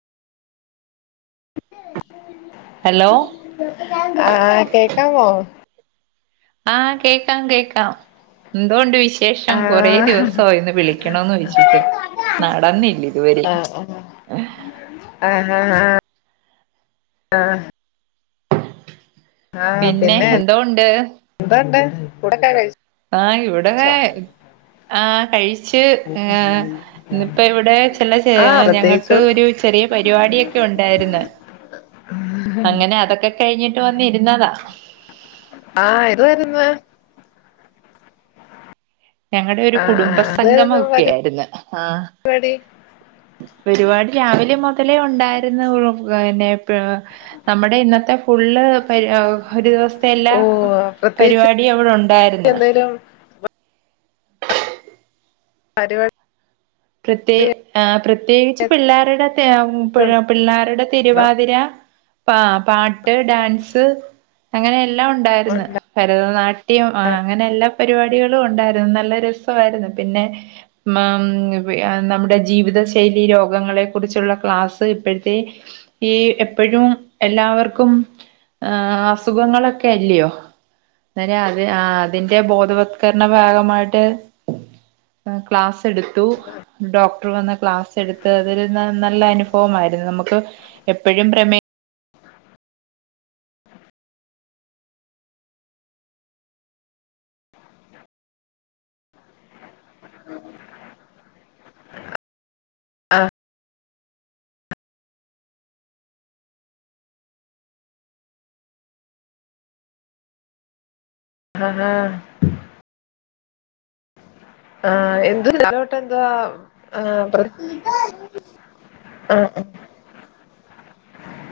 hello ആഹ് ആഹ് കേക്കമോ ആഹ് കേക്കാം കേക്കാം എന്തൊയൊണ്ട് വിശേഷം കൊറെ ആഹ് ദിവസം ഒന്ന് വിളിക്കണംന്ന് വെച്ചിട്ട് നടന്നില്ല ഇതുവരെ ആഹ് ആഹ് ആഹ് ആഹ് ആഹ് ആഹ് പിന്നെ എന്തോ ഒണ്ട് ഊണൊക്കെ കഴിച്ചോ ആഹ് ഇവിടെ- ആഹ് കഴിച്ച് ഇന്നിപ്പ ഇവിടെ ചെലവ് ആഹ് ചെയ്യണം ഞങ്ങൾക്ക് പ്രത്യേകിച്ചൊന്നും ഒരു ചെറിയ പരിപാടിയൊക്കെ ഒണ്ടായിരുന്നു അങ്ങനെ അതൊക്കെ- കഴിഞ്ഞിട്ട് വന്നിരുന്നതാ ആഹ എത് വാരുന്നു ഞങ്ങളടെ ഒരു ആഹ് കുടുംബ ആഹ് സംഗമം എന്തുവാരുന്നു ഒക്കെ ആയിരുന്നു ആ പരിപാടി പരുപാടി രാവിലെ മൊതലേ ഒണ്ടായിരുന്നു പിന്നെ- നമ്മുടെ ഇന്നത്തെ ഫുള്ള് പരു ഒരു ദിവസത്തെ എല്ലാ- ഓഹ് പ്രത്യേകിച്ച് പരിപാടി അവിടെ ഒണ്ടായിരുന്നു എന്തേലും പരിപടി പ്രത്യേ ആ പ്രത്യേകിച്ച് പിള്ളാരുടെ ണ്ടോ പിള്ളാരുടെ തിരുവാതിര ആ പാട്ട് ഡാൻസ് അങ്ങനെല്ലാം ഒണ്ടായിരിന്ന് ഉണ്ടാ ഭരതനാട്യം ആ അങ്ങനെ എല്ലാ പരിപാടികളും ഒണ്ടായിരുന്നു നല്ല രസമായിരുന്നു പിന്നെ- മ [unintelligible] നമ്മുടെ ജീവിതശൈലി രോഗങ്ങളെ കുറിച്ചുള്ള ക്ലാസ് ഇപ്പഴത്തെ- ഈ എപ്പഴും എല്ലാവർക്കും- ആ അസുഖങ്ങളൊക്കെ അല്ലിയോ അന്നേരം അത് ആ അതിന്റെ ബോധവത്കരണ ഭാഗമായിട്ട്- ആ ക്ലാസ് എടുത്തു ഡോക്ടർ വന്ന് ക്ലാസ് എടുത്ത് അത് അതൊരു നല്ല അനുഭവമായിരുന്നു നമുക്ക് എപ്പോഴും പ്രമേഹ - ആഹ ആഹ് ആ എന്ത് ഇതിലൊട്ട് എന്തുവാ ആ- ആഹ്